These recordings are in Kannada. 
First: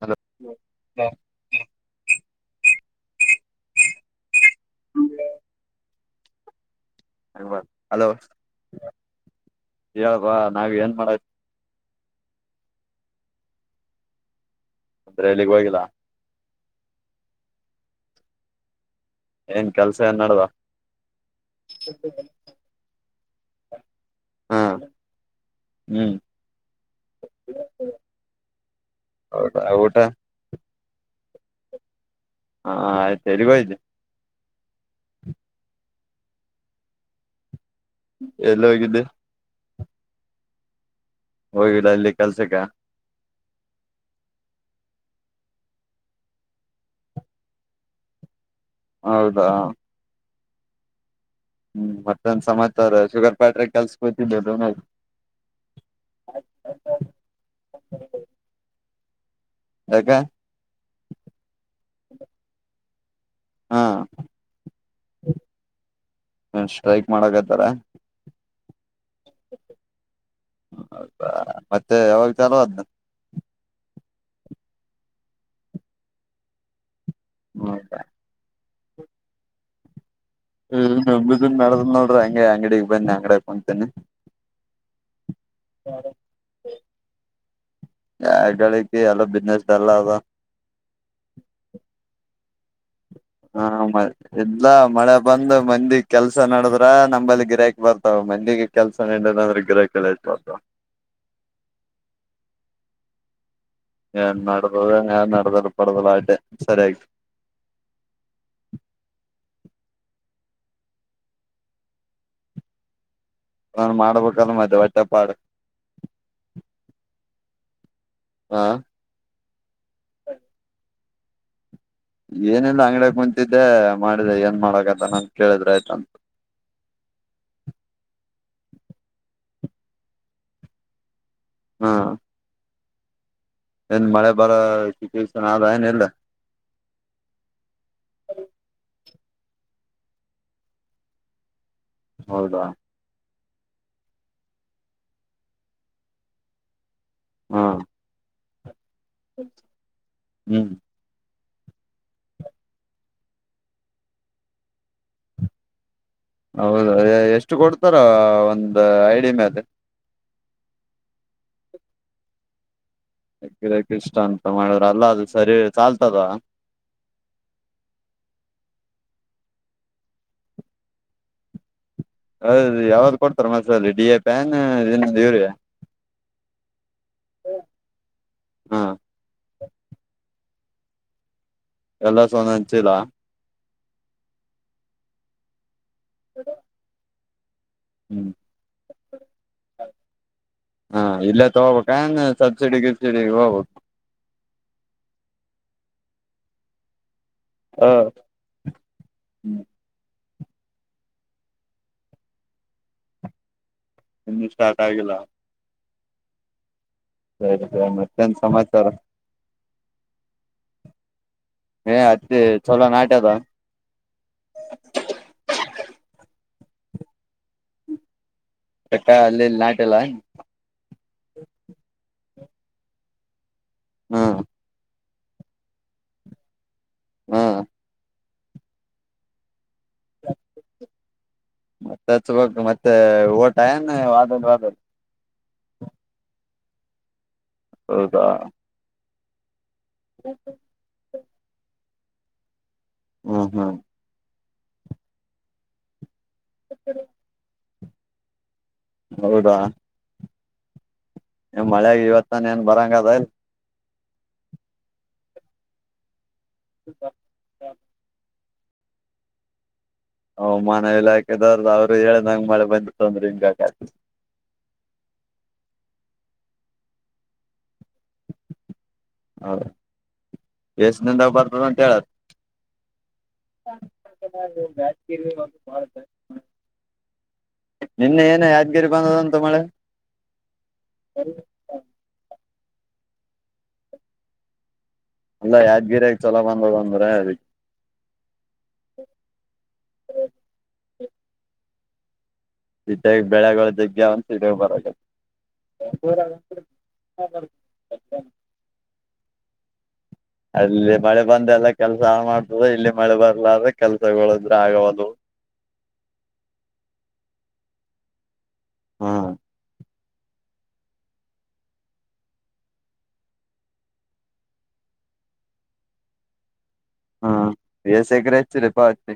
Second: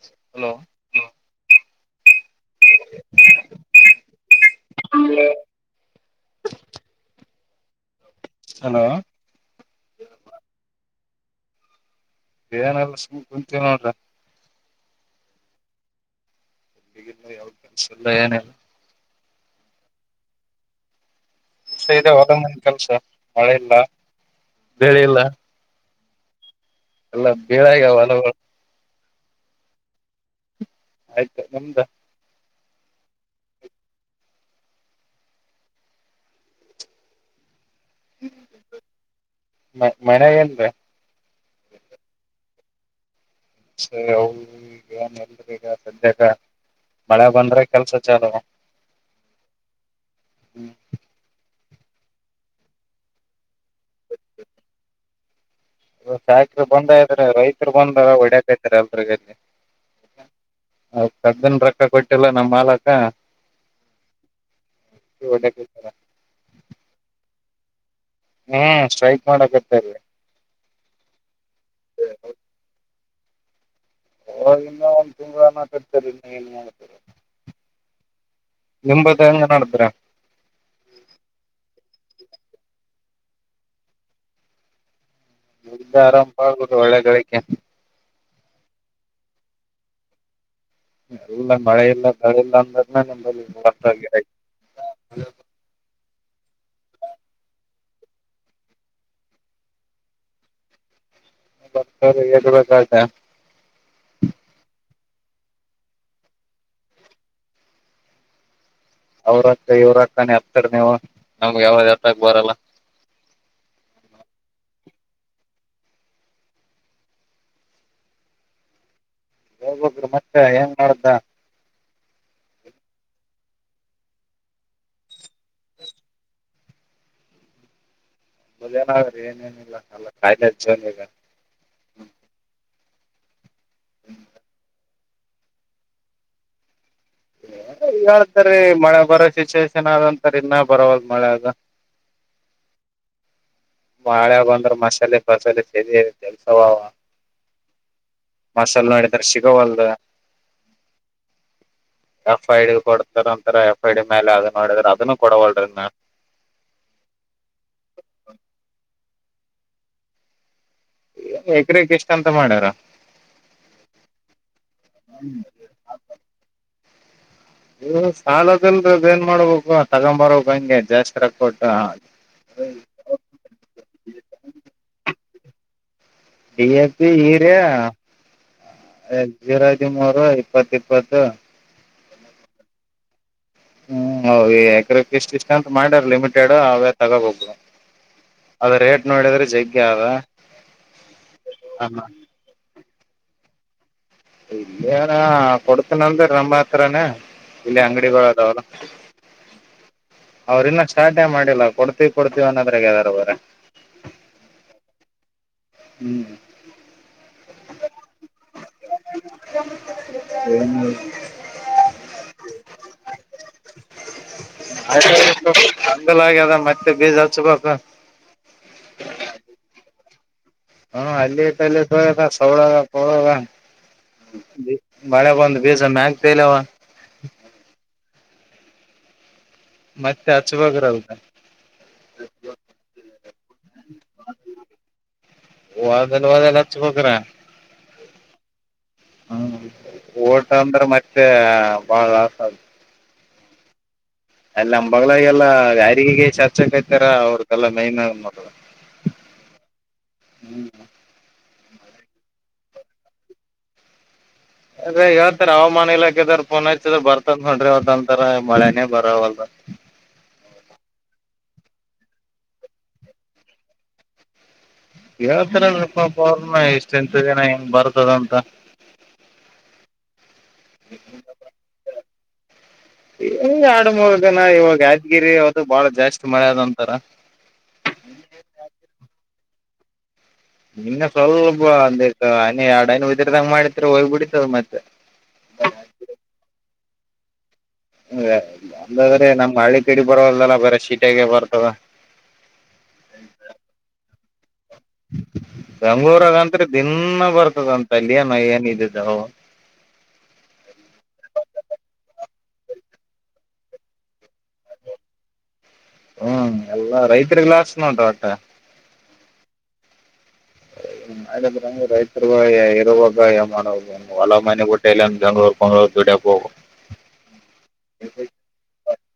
ಹಲೋ. ಹ ಅಲೋ ಹಲೋ ಹೇಳಬ ನಾವ್ ಏನ್ ಮಾಡ. ಏನಲ್ಲ ಸು ಕುಂತವಿ ನೋಡ್ರ. ಅಂದ್ರೆ ಎಲ್ಲಿಗೆ ಹೋಗಿಲ್ಲ. ಗ ಯಾವ್ದ ಕೆಲ್ಸಲ್ಲ ಏನಿಲ್ಲ [inaudible] ಏನ್ ಕೆಲ್ಸ ಏನ್ ನಡವಾ. ಇದೆ ಒದೊಂದ ಕೆಲ್ಸ ಮಳೆ ಇಲ್ಲ ಹ ಬೆಳಿ ಇಲ್ಲ. ಹ್ಮ್. ಎಲ್ಲ ಬೀಳ ಈಗಲ [inaudible] ಹೌದಾ ಊಟ ಆಯ್ತು ನಿಮ್ದ. ಹಾ ಆಯ್ತು ಎಲ್ಲಿಗೋಗಿದೆ. ಎಲ್ಲ ಹೋಗಿದೆ. ಮ ಮನೆ ಎಲ್ರ. ಹೋಗಿಲ್ಲ ಇಲ್ಲಿ ಕೆಲ್ಸಕ್ಕ ಸರಿ ಹ ಈಗನ್ ಎಲ್ ಈಗ ಸಂಜಾಗ [inaudible] ಮಳೆ ಬಂದ್ರೆ ಕೆಲ್ಸ ಚಲ. ಹೌದಾ. ಹ್ಮ. ಹ್ಮ್ ಮತ್ತೊಂದ್ ಸಮಾಚಾರ ಶುಗರ್ ಪ್ಯಾಟ್ರಿ ಕೆಲ್ಸಕೋತಿದ್ದೆ. ಫ್ಯಾಕ್ಟ್ರಿ ಬಂದ ಹ ಯಾಕ [inaudible] ಕದ್ದನ್ ರೊಕ್ಕ ಕೊಟ್ಟಿಲ್ಲ ನಮ ಮಾಲಕ. ಹಾ ಡತರ- ಸರ. ಹ್ಮ್ ಸ್ಟಕ್ ಮಾಡಕತರಿ. ಹೌದಾ ಮತ್ತೆ ಅವಾಗ ಚಲೋ ಅದ. ಹ ಇನ್ನ ಒಂದ್ ತಿಂಗಗಳಾನ ಕಡ್ತರಿ ಇನ್ನು ಏನ್ ಮಾಡತರಿ [inaudible] ಹ್ಮ್ ಸ [unintelligible] ನಿಂಬತ್ತ ಹೆಂಗ ನೋಡಿದ್ರ. ಹ ನನ್ ನಡದ್ ನೋಡ್ರಿ ಹಂಗೆ ಅಂಗಡಗ್ ಬನ್ನಿ ಅಂಗಡಕಂತೇನಿ. ಂದ ಆರಂಭ ಆಗುದು ಒಳ್ಳೆಗಕ್ಕೆ [inaudible] ಎಲ್ಲ ಬಿಸ್ನೆಸ್ಲ್ ಡಲ್ ಅದ. ಇಲ್ಲ ಮಳೆ ಇಲ್ಲ ಮಳೆ ಇಲ್ಲ. ಹಾ ಮ ಎಲ್ಲ ಮಳೆ ಬಂದ ಮಂದಿ. ಕೆಲ್ಸ ನಡದ್ರ ನಂಬಲ್ಲಿ ಗಿರಕ್ ಬರ್ತಾವ ಮಂದಿಗೆ ಕೆಲ್ಸ ನದಿಲ್ಲ ಅಂದ್ರ್ ಗಿರಕ್ಗಳು ಯಾಲ್ ಬರ್ತಾವ. [unintelligible] ಬತ ಆತ- ನಡದದ ನಡದಲ್ಲ ಪಡದಲ್ಲ ಆಟೆ ಸರಿ ಆಯ್ತು. [inaudible] ಅವ್ರಕ್ಕ ಇವ್ರ ಹಕ್ಕಾನ ಹತಡ ನೀವು ನಮ್ಗೆ ಯಾವ್ದ ಹತ್ತಕ್ ಬರಲ್ಲ. ನಾನ್ ಮಾಡ್ಬೇಕಲ್ ಮದೆ ಒಟ್ಟೆ ಪಾಡು. ಹಾ. ಹೇಳ್ಬೇಕ್ರಿ ಮತ್ತೆ ಹೆಏಂಗ ಮಾಡ್ದ. ಏನಿಲ್ಲ ಅಂಗ್ಡ ಕುಂತ. ಇದೇ ಮಾಡಿದೆ ಏನ್ ಮಾಡಕಂತ ನನ್ ಕೇಳಿದ್ರ ಆಯ್ತಂತ. ಮದ್ನ ಆ್ರಏನೇನಿಲ್ಲ ಎಲ್ಲ ಕಾಯಿಲೆ ಜೋನ ಈಗ ಹಾ ಹ್ಮ- ಏನ್ ಮಳೆ ಬರೋ ಸೂಚನೆ ಆದ ಹೇನಿಲ್ಲ. ಈ ಹಳ್ತರಿ ಮಳೆ ಬರೋ ಸಿಚುುವೇೇಶನ್ ಆದಂತರಿ ಇನ್ನ ಬರವಲ್ ಮಳೆ ಅದು. ಹೌದಾ. ಮಾಳೆ ಬಂದ್ರೆ ಮಸಾಲ ಬಸ ಸರಿ ಕೆಲ್ಸವ. ಹ್ಮ ಮಸಾಲ ಮಾಡಡಿದ್ರ ಸಿಗವಲ್ ಹ್ಮ್ ಎಫ್ ಐ ಡಿ ಕೊಡ್ತಾರ ಒಂತರ ಎಫ್ ಐ ಡಿ ಮೇಲೆ ಅದು ನೋಡಿದ್ರ ಅದನ್ನು ಕೊಡವಲ್ರಿ ನ ಹೌದ ಎಷ್ಟು ಕೊಡ್ತಾರ ಒಂದ್ ಐಡಿಯ ಮೇಲೆ ಎಕರೆಕ್ ಎಷ್ಟ ಅಂತ ಮಾಡ್ಯಾರ ಯಾಕ್ಕೆ ಇಷ್ಟ ಅಂತ ಮಾಡುದ್ರ ಅಲ್ಲ ಅದು ಸರಿ ಚಾಲ್ತದವಾ ಇ ಸಾಲದಲ್ದ ಏನ್ ಮಾಡ್ಬೇಕು ತಗೊಂಬರೋಕ್ ಹಂಗೆ ಜಾಸ್ತಿ ರಾಕ್ ಕೊಟ್ಟು ಹೌದು ಯಾವ್ದ್ ಕೊಡ್ತಾರ ಮಸಾಲ ಡಿ ಎ ಪ್ಯಾನ್ ಇನ್ನ ಇವ್ರಿಗೆ ಡಿ ಎ ಪಿ ಹೀರ ಹಾ ಎರಐದಿಮೂರು ಐ ಇಪ್ಪತ್ತು ಇಪ್ಪತ್ತು ಎಲ್ಲ ಸನ ಹಂಚಿಲ್ಲ ಹ್ಮ್ ಹ ಯಕ್ರಪ ಇಷ್ಟ ಇಷ್ಟ ಅಂತ ಮಾಡ್ಯಾರ ಲಿಮಿಟೆಡ್ ಅವೇ ತಗೋ ಹೋಗುದು ಹ್ಮ್ ಅದ ರೇಟ್ ನೋಡಿದ್ರೆ ಜಗ್ಗೆ ಯ ಹಾ ಇಲ್ಲ ತಗೋಬೇಕ ಸಬ್ಸಿಡಿ ಗಿಬ್ಸಿಡಿ ಹೋಗ್ಬೇಕು ಇಲ್ಲಾರ ಕೊಡ್ತನಂದ್ರ ನಮ್ಮ ಹತ್ರಾನ ಇಲ್ಲಿ ಅಂಗಡಿಗಳು ಅದಾವಲ್ಲ ಹ್ಮ್ ಅವ್ರ ಇನ್ನ ಸ್ಟಾರ್ಟೇ ಮಾಡಿಲ್ಲ ಕೊಡ್ತಿೀವಿ ಕೊಡ್ತಿೀವ ಅನ್ನೋದ್ರಾಗ ಯದಾರ ಬ್ರ ಇಂದು ಸ್ಟಾರ್ಟ ಆಲ್ಲ ಹ್ಮ್ [unintelligible] ಸರಿ ಸರಿ ಮತ್ತೆನ್ ಸಮಾಚಾರ ಹ ಅತ್ತ ಚಲೋ ನಾಟ್ಯದ ಂದ ಆ ಅದ ಮತ್ತೆ ಬೀಜುಪಪ [unintelligible] ಕ ಅಲ್ಲಿ ನಾಟ್ಯಲ್ಲ ತೌಳ ಕೌಳಗ ಹ್ಮ್ ಮಳೆಗ ಒಂದು ಬೀಜ ಮ ಆಗ್ತಲವ [unintelligible] ಹ್ಮ ಮತ್ತೆ ಹಚ್ವಾಗ್ರೌದಾ ಮತ್ತೆ ಹಚ್ಬಕ್ ಮತ್ತೆ ಓಟ ನ್ ವಾದದ ವಾದದ ವದಲ್ ವದಲ್ಲಾಚ್ಚು ಪೋಕರ ಹೌದಾ ಹ್ಮ್ ಓಟ ಅಂದ್ರೆ ಮತ್ತೆ ಬಾಳ ಲಾಸ್ ಆ ಹ್ಮ್ ಹ್ಮ್ ಅಲ್ಲ ಅಂಬಗಳಗೆಲ್ಲ ಯಾರಿಗೆಗೆ ಚರ್ಚಕಯ್ತಾರ ಅವ್ರಗೆಲ್ಲ ಮೈನ್ ನೋಡ ಹೌದಾ ಹ್ಮ್ [unintelligible] ಮಳ್ಯಾಗ ಇವತ್ತಾನ ಏನ್ ಬರಂಗ ಅದ ಇಲ್ ಅದ ಇವತ್ತರ ಹವಾಮಾನ ಇಲಾಖೆದಾರ ಪೋನ್ ಹಚ್ಚಿದ್ರ ಬರ್ತಂದ್ ನೋಡ್ರಿ ಅವತ್ತಂತರ ಮಳೆನೇ ಬರವಲ್ವ ಎದರ್ದ ಅವ್ರು ಹೇಳ ನಂಗ ಮಳೆ ಬಂದ ತಂದ್ರೆ ಹಿಂಗ [unintelligible] ಹೇಳ್ತಾರಪಪ ಅವ್ರನ ಎಷ್ಟ ಎಂತ ದಿನ ಹೆಂಗ್ ಬರ್ತದಂತ ಎಸ್ ನಂದಬಾರ ಪ್ರಮಂತಳ ಈ ಆಡು ಮಗನ ಇವಾಗ ಯಾದಗಿರಿ ಅವತ್ತು ಬಾಳ ಜಾಸ್ತಿ ಮಳೆ ಆದದಂತಾರ ನಿನ್ನೆ ಏನು ಯಾದ್ಗಿರಿ ಬಂದದಂತು ಮಳೆ ನಿನ್ನ ಸ್ವಲ್ಪ ಒಂದ ಹನಿ ಎರಡುನ ಉದರ್ದಂಗ ಮಾಡಿತ್್ರ ಹೋಗ್ಬ ಬಿಡಿತದ ಮತ್ತೆ ಅಲ್ಲ ಯಾದ್ಗಿರಿಯಾಗಿ ಚಲ ಬಂದದ ಅಂದ್ರೆ ಅದಕ್ಕೆ ಅಲ್ಲಾದ್ರೆ ನಮ್ ಹಳ್ಳಿ ಕಡಿ ಬರದಲ್ಲ ಬೇರೆ ಶೀಟೆಗೆ ಬರ್ತದ ಇ ಬೆಳೆಗಳು ಜಗ್ಗೆ ಒನ್ ಬರ ಬೆಂಗಳೂರಾಗಂತ್ರ ದಿನ ಬರ್ತದಂತ ಅಲ್ಲಿಯ ನ ಏನ್ ಇದಿದ್ದ ಅಲ್ಲಿ ಮಳೆ ಬಂದೆ ಎಲ್ಲ ಕೆಲ್ಸ ಮಾಡ್ ಇಲ್ಲಿ ಮಳೆ ಬರ್ಲಾದ್ರೆ ಕೆಲ್ಸಗಳು ಇದ್ರೆ ಆಗವದು ಹ್ಮ್ ಎಲ್ಲಾ ರೈತರಿಗ್ ಲಾಕ್ ನೋಂಟ್ರ ಹೊಟ್ಟ ಹಾ [inaudible] ರೈತರು ಇರುವಾಗ ಮಾಡ ಹೊಲ ಮನೆ ಬುಟ್ಟೆ ಇಲ್ಲಂದ ಬೆಂಗಗಳೂರು ಕ್ಗಳೂರು ದು [inaudible] ಹಾ ಎಸ್ ಎಗ್ರ ಇತ ರ ಪತ್ರಿ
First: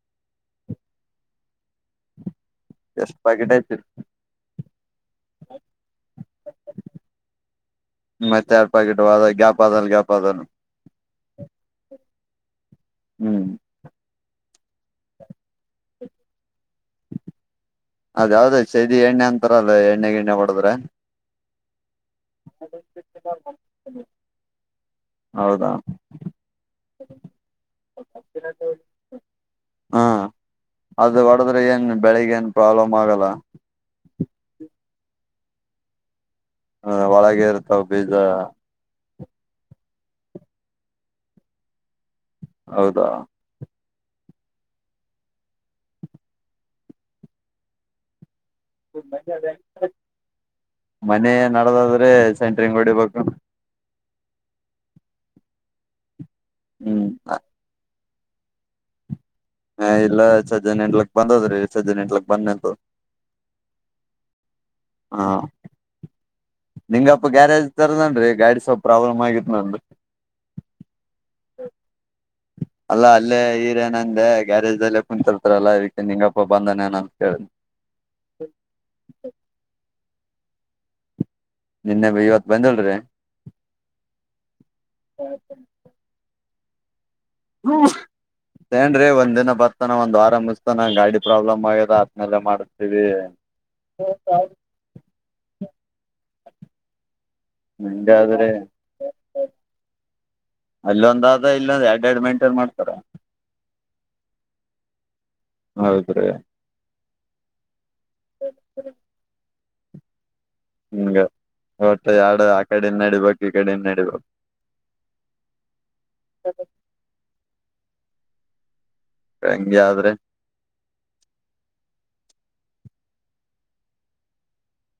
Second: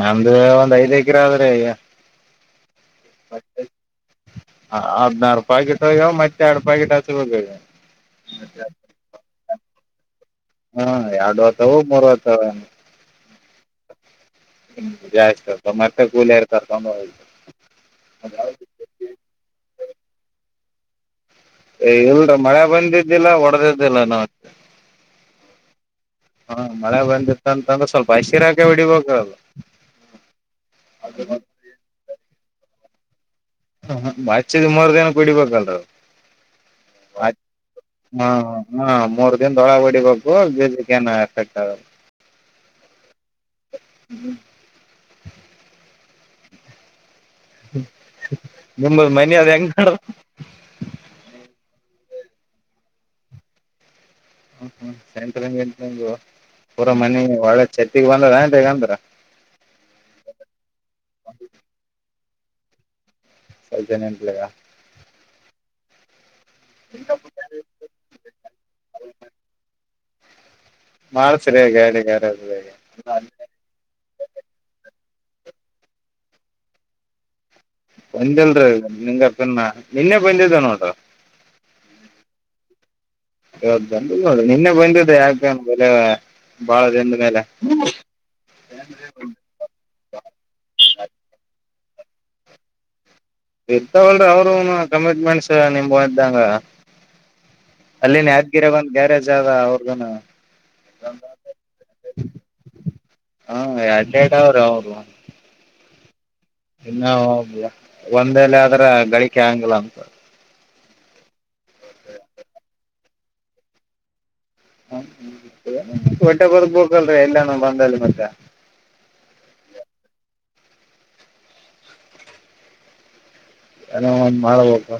ನಮ್ದ ಒಂದ್ ಐದ್ ಎಕರ ಆದ್ರೆ ಷ್ಟ ಬಾಗಿಟ ಹ ಹದ್ನಾರು ಪಾಕೆಟ್ ಹಗೆಯಾವ ಮತ್ತೆ ಎರಡು ಪ್ಯಾಕೆಟ್ ಹಸರುೋಗ ಮತ್ತೆ ಆಾರ್ ಪ್ಯಾ [unintelligible] ಗ ಗ್ಯಾಪ್ ಅ ಆದ ಹಾ ಎರಡು ವತ ಹ ಮೂರು ವತ ಅವನು ಹ್ಮ್. ಹ್ಮ ಜಾಸ್ತಿ ಅ ಮತ್ತೆ ಕೂಳ ಇರ್ತಾರ ತೊಂಡ. ಅದ್ ಯಾವ್ದದ್ ಚದಿ ಎಣ್ಣೆ ಅಂತಾರಲ್ಲ ಎಣ್ಣೆ ಗಿಣ್ಣೆ ಹೊಡದ್ರಾ. ಇಲ್ರ ಮಳೆ ಬಂದಿದ್ದಿಲ್ಲ ಹೊಡೆದಿದ್ದಿಲ್ಲ ನಾ. ಹೌದಾ. ಹ್ಮ ಮಳೆ ಬಂದಿತ್ತಂತಂದ್ರೆ ಸ್ವಲ್ಪ ಹಸಿರಾಕೆ ಹೊಡಿಬೇಕದು. ಹಾ ಅದು ಹೊಡೆದ್ರೆ ಏನ್ ಬೆಳಿಗ್ ಏನ್ ಪ್ರಾಬ್ಲಮ್ ಆಗಲ್ಲ. ಮಚದ ಮೂರ್ ದಿನಕ್ಕೆ ಹೂಡಿಬೇಕಲ್ರ. ಅ ಒಳಗೆ ಇರ್ತಾವ ಬೀಜ ಹಾ ಹಾ. ಮೂರು ದಿನ ದವಳಗ್ ಹೊಡಿಬೇಕ ಬಿಜಕ ಏನು ಎಫೆಕ್ಟ್ ಆಗಲ್ಲ. ಹೌದಾ. [inaudible] ನಿಮದು ಮನ ಅದ ಹೆಂಗ. ಅದೇ ಸೆಂಟ್ರಿಂಗ್ ಹೊಡಿಬೇಕು. [unintelligible] ಹ್ಮ್ [unintelligible] ಹ ಇಲ್ಲ ಸಜ್ಜನೆೆಂಟ್ಲಕ್ ಬಂದದ್ರಿ ಸಜ್ಜ ಹೆಂಟ್ಲಕ್ ಬಂದೆಂತು. ಪೈಸ ನಿೆಂಟಲೆಗ. ಹಾ ನಿಂಗಪ್ಪ ಗ್ಯಾರೇಜ್ ತರದೇನ ಗಾಡಿ ಸ್ವಲ್ಪ್ ಪ್ರಾಬ್ಲಮ್ ಆಗಿತ್ ನನ್ರಿ. ಮಾಡ್ಸ್ರಿ ಗಾಡಿ ಅಲ್ಲ ಗ್ಯಾರೇಜ್ದಾಗ ಅಲ್ಲೇ ಹೀರೇನಂದೆ ಗ್ಯಾರೇಜ್ ಅಲ್ಲ. ಕು ತರ್ತರಲ್ಲಕ್ಕೆ ನಿಂಗಪ್ಪ ಬಂದಾನ ಏನೋ ಅನ್ ಕೇಳಿ. ಬಂದಲ್ರೀ ನಿನ್ ಅರ್ತನ ನಿನ್ನೆ ಬಂದಿದ್ದ ನೋಡ್ರಿ. ನಿನ್ನೆ ಇವತ್ ಬಂದಿಲ್ರಿ. ಇವತ್ತ ಬಂದಿಲ್ಲ ನೋಡ್ರಿ ನಿನ್ನೆ ಬಂದಿದೆ ಯಾಕ ಬಾಳ ಮೇಲೆ ಏನ್ ರೀ ಒಂದ್ ದಿನ ಬರ್ತಾನ ಒಂದ್ ಆರಂಭಿಸ್ತಾನ ಗಾಡಿ ಪ್ರಾಬ್ಲಮ್ ಆಗ ರಾತ್ನೆಲ್ಲ ಮಾಡತೀವಿ. ಇರ್ತಅಲರಿ ಅವರು ಕಮಿಟ್ಮೆಂಟ್ಸ್ ನಿಮ ಇದ್ದಂಗ. ಹಿಂಗ ಅಲ್ಲಿನ ಆದ್ರೆ ಯಾದ್ಗಿರ ಬಂದ್ ಗ್ಯಾರೇಜ್ ಆಗ ಅವರ್ಗನು. ಅಲ್ಲೊಂದಾದ ಇಲ್ಲೊಂದ್ ಎರಡ್ ಎರಡ್ ಮೇಂಟೈನ್ ಮಾಡ್ತಾರ ಹಾ ಎಡ್ ಎರಡು ಅದಾವ ಅವರು. ಹೌದ್ರೀ. ಇನ್ನು ಹೋಗ ಒಂದಲ್ಲಿ ಆದ್ರ ಗಳಿಕೆ ಆಂಗಿಲ್ಲ. ಹಂಗ ಹೊಟ್ಟ ಎಡು ಆ ಕಡೆ ಇಂದ ನಡಿಬೇಕಕ್ ಈ ಕಡ ಇಿಂದ ನಡಿಬೇಕು. ಹ ಹೊಟ್ಟೆ ಬರ್ಬೇಕಲ್ರಿ ಎಲ್ಲಾನೂ ಬಂದಲ್ಲಿ ಮತ್ತೆ. ಹಂಗೆ ಆದ್ರೆ. ಏನೋ ಒಂದ ಮಾಡ್ಬೇಕು.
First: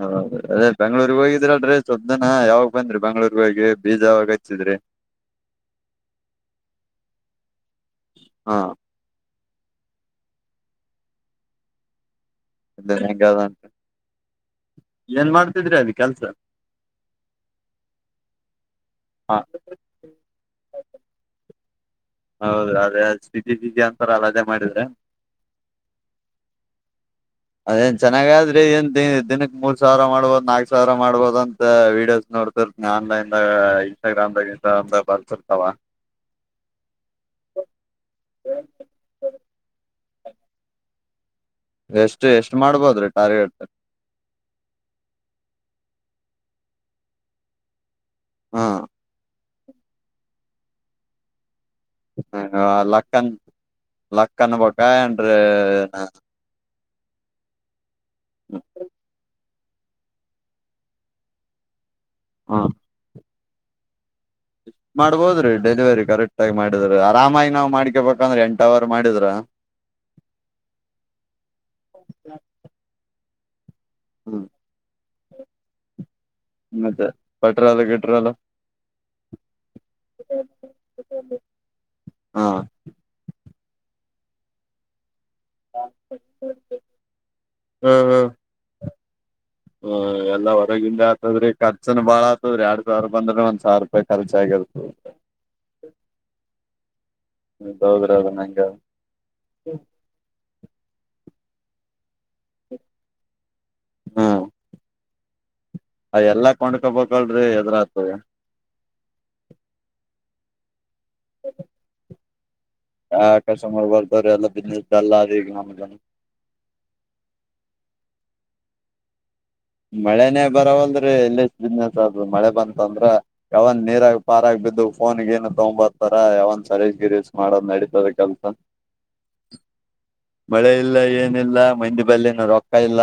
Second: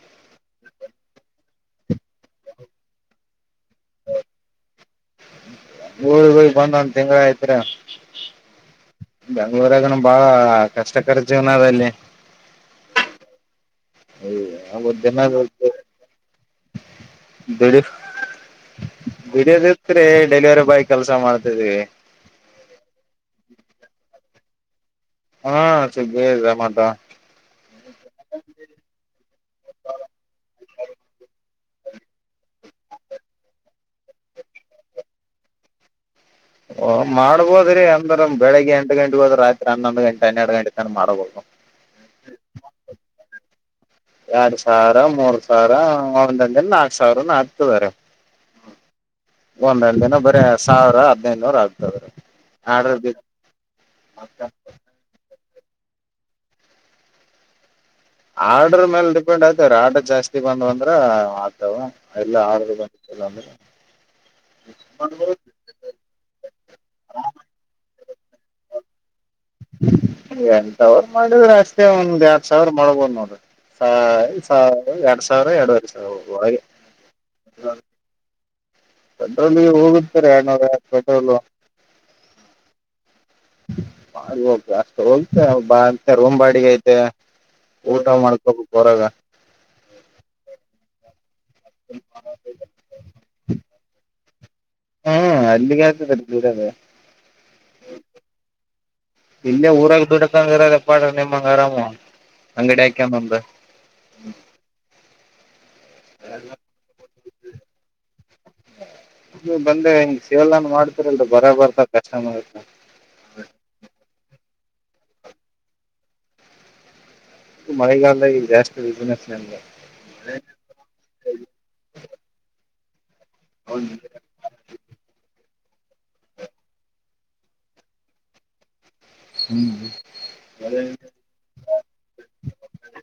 ಹೌದ ಅದೇ ಬೆಂಗ್ಳೂರ್ಗ್ ಹೋಗಿದ್ರಲ್ರೀ ಸುದ್ದನ ಯಾವಾಗ ಬಂದ್ರಿ ಬೆಂಗ್ಳೂರ್ಗ ಹೋಗಿ. ಬೀಜಾವಾಗ ಹಚ್ಚಿದ್ರೆ. ಊರಿಗೆ ಹೋಗಿ ಬಂದ ಒಂದ ತಿಂಗಳ ಆಯ್ತ್ರ. ಹಾ ಬೆಂಗ್ಳೂರ್ದನ ಬಾಳ ಕಷ್ಟಕರ ಜೀವನ ಅಲ್ಲಿ. [unintelligible] ಏನ್ ಮಾಡ್ತಿದ್ರಿ ಅದ್ ಕೆಲ್ಸ [unintelligible] ಹ ಬಿಡಿಯೋದಿತ್ ಡೆಲಿವರಿ ಬಾಯ್ ಕೆಲ್ಸ ಮಾಡ್ತಿದ್ವಿ. ಹೌದ ಅದೇ ಸ್ಥತಿ ದತಿ ಅಂತಾರ ಅಲ್ಲದೇ ಮಾಡಿದ್ರೆ. [unintelligible] ಅದೇನ್ ಚೆನ್ನಾಗ ಆದ್ರಿ ಏನ್ ದಿನಕ್ ಮೂರ್ ಸಾವಿರ ಮಾಡ್ಬೋದು ನಾಲ್ಕ್ ಸಾವಿರ ಮಾಡ್ಬೋದ ಅಂತ. ವೀಡಿಯೋಸ್ ನೋಡ್ತಿರ್ತನ ಆನ್ಲೈನ್ದಾಗ ಇನ್ಸ್ಟಾಗ್ರಾಮ್ ದಾಗ ಬರ್ತಿರ್ತಾವ. ಮಾಡ್ಬೋದ್ರಿ ಅಂದ್ರ ಬೆಳಿಗ್ಗೆ ಎಂಟು ಗಂಟೆಗೆ ಹೋದ್ರ ರಾತ್ರಿ ಹನ್ನೊಂದು ಗಂಟೆ ಹನ್ನೆರಡು ಗಂಟ ತಾನ ಮಾಡಬೇಕ. ಎಷ್ಟು ಎಷ್ಟ್ ಮಾಡ್ಬೋದ್ರಿ ಟಾರ್ಗೆಟ್. ಎರಡ್ ಸಾವಿರ ಮೂರ್ ಸಾವಿರ ಒಂದ ನಾಕು ಸಾವಿರ ಹತದಾರೆ. ಹಾ. ಒಂದೆರಡು ದಿನ ಬರೀ ಸಾವಿರ ಹದ್ನೈದುನೂರ ಆಗ್ ಹ -ಲಕ್ಕನ್ ಲಕ್ಕನ್ ಬ [unintelligible] ಎನ್ ಆರ್ಡ್ರ ಮೇಲೆ ಡಿಪೆಂಡ್ ಆಯ್ತವ ರ ಆರ್ಡರ್ ಜಾಸ್ತಿ ಬಂದ್ ಅಂದ್ರ ಆಗ್ತಾವ. ಎಲ್ಲ ಆ್ರರು ಬಂದತ್ತಲ್ಲ ಅಂದ್ರೆ ಮಾಡ್ಬೋದ್ರೀ ಡೆಲಿವರಿ ಕರೆಕ್ಟ್ ಆಗಿ ಮಾಡಿದ್ರಿ ಆರಾಮಾಗಿ ನಾವ್ ಮಾಡ್ಕ ಬ ಯಾಕಂದ್ರ ಎಂಟ ಅವರ್ ಮಾಡಿದ್ರ ಎಂಟಾವರ್ ಮಾಡಿದ್ರೆ ಅಷ್ಟೇ ಒಂದ್ ಎಡ್ ಸಾವಿರ ಮಾಡ್ಬೋದ ನೋಡ್ರಿ ಹ್ಮ್ ಸಾವ ಎರಡ್ ಸಾವಿರ ಎರಡವರೆ ಸಾವಿರ ಒಳಗೆ ಮತ್ತೆ ಪೆಟ್ರೋಲ್ ಗಿಟ್ರೋಲ್ ಪೆಟ್ರೋಲ್ ಹೋಗತಾರೆ ಎರಡ್ನೂರ ಪೆಟ್ರೋಲ್ ಮಾಡ ಹಾ ಹ ಗಸ್ತಗ [unintelligible] ಬಾ ರೂಮ್ ಬಾಡಿಗೆ ಐತೆ ಊಟ ಮಾಡ್ಕೋಕ್ ಹೊರಾಗ ಹ ಎಲ್ಲಾ ಹೊರಗಿಂದ ಆತದ್ರೀ ಖರ್ಚನ ಬಾಳ ಆತದ್ರರಿ ಎರಡ್ ಸಾವಿರ ಬಂದ್ರೆ ಒಂದ್ ಸಾವಿ ರೂಪಾಯಿ ಖರ್ಚ ಆಗಲ್ ಹ್ಮ್ ಅಲ್ಲಿಗೆ ಆಗ್ತದ ದುಡದ ಹೌದ್ರದ ನಂಗ [unintelligible] ಇಲ್ಲೇ ಊರಾಗ ದುಡಕಂಗ ಇರೋದ ಪಾಡ್ರ ನಿಮ್ಮಂಗಗೆ ಆರಾಮ ಅಂಗಡಿ ಆಕ ಮಂಬ ಹ್ಮ್ [unintelligible] ಅ ಎಲ್ಲಾ ಕೊಂಡ್ಕೊ ಬೇಕಲ್ರಿ ಎದುರಾತದ ಬಂದೆ ಹಂಗಗೆ ಸೇವೆಲ್ಲ ಮಾಡ ಬರಬರ್ದ ಕಷ್ಟ ಮಾಡ ಬಿಜನೆಸ್ ಚಲ ರ ಗಾಮ ಗ [unintelligible] ಮಳೆಗಾಲದ ಜಾಸ್ತಿ [unintelligible] ಮಳೆನೇ ಬರೋವಲ್ರಿ ಎಲ್ಲಿ ಬಿಸ್ನೆಸ್ ಆತದ ಮಳೆ ಬಂತಂದ್ರ ಯಾವ ನೀರಾಗ ಪಾರಾಗ ಬಿದ್ದು ಫೋನ್ ಗಿನ್ ತೊಂಬತ್ತರ ಯಾವಂದ ಸರೀಸ್ ಗಿರೀಶ್ ಮಾಡೋದ್ ನಡೀತದೆ ಕೆಲ್ಸ ಹ್ಮ್ ಮಳೆ ಇಲ್ಲ ಏನಿಲ್ಲ ಮಂದಿ ಬಲ್ಲಿನ ರೊಕ್ಕ ಇಲ್ಲ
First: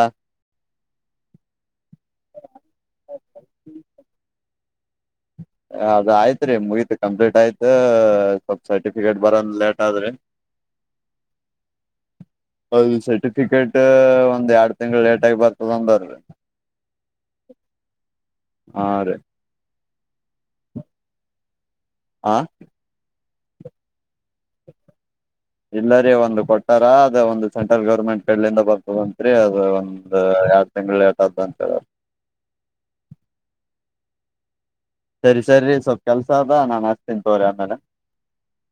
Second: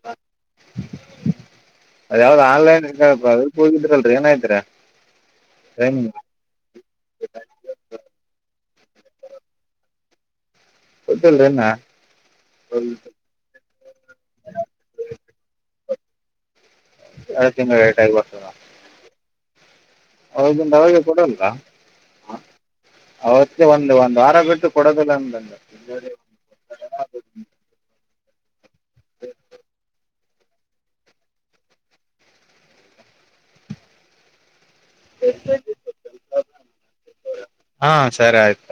ಅದ ಯಾವ್ದ್ ಆನ್ಲೈನ್ ಅ ಹೋಗಿದ್ರಲ್ರರಿ ಏನಾಯತಿರ [unintelligible] ಅದ ಆಯ್ತ್ ರಿ ಮುಗಿತ್ ಕಂಪ್ಲೀಟ್ ಆಯ್ತ ಸ್ವಲ್ಪ ಸರ್ಟಿಫಿಕೇಟ್ ಬರಂದ ಲೇಟ್ ಆದ್ರಿ ದ್ದಲ್ರ ನ್ನ [unintelligible] ಹೌದು ಸರ್ಟಿಫಿಕೇಟ್ ಒಂದ್ ಎರಡ್ ತಿಂಗಳು ಲೇಟ್ ಆಗಿ ಬರ್ತದ ಅಂದ್ರ ಎರಡು ತಿಂಗಳ ಲೇಟಾಗಿ ಬರ್ತದ ಹಾ ರೀ ಅವಗ ಅವಿಗೆ ಕೊಡಲ್ಲ ಹ ಅವತ್ತ ಒಂದು ಒಂದು ವಾರ ಬಿಟ್ಟ ಕೊಡೋದಲ್ಲ ಅಂದ ಇಲ್ಲರಿ ಒಂದು ಕೊಟ್ಟಾರ ಅದ ಒಂದು ಸೆಂಟ್ರಲ್ ಗೌರ್ಮೆಂಟ್ ಲಿಂದ ಬರ್ತ ಬಂತತ್ರಿ ಅದ ಒಂದು ಎರಡು ತಿಂಗಳ ಲೇಟಾಯ್ತು ಅಂತ ಎಳೆಯರು ಸರಿ ಸರಿ ಸ್ವಲ್ಪ್ ಕೆಲ್ಸ ಅದ ನಾನ್ ಆಚ್ತೀನ ತವ್ರಿ ಆಮೇಲೆ [unintelligible] ಹಾ ಸರಿ ಆಯ್ತು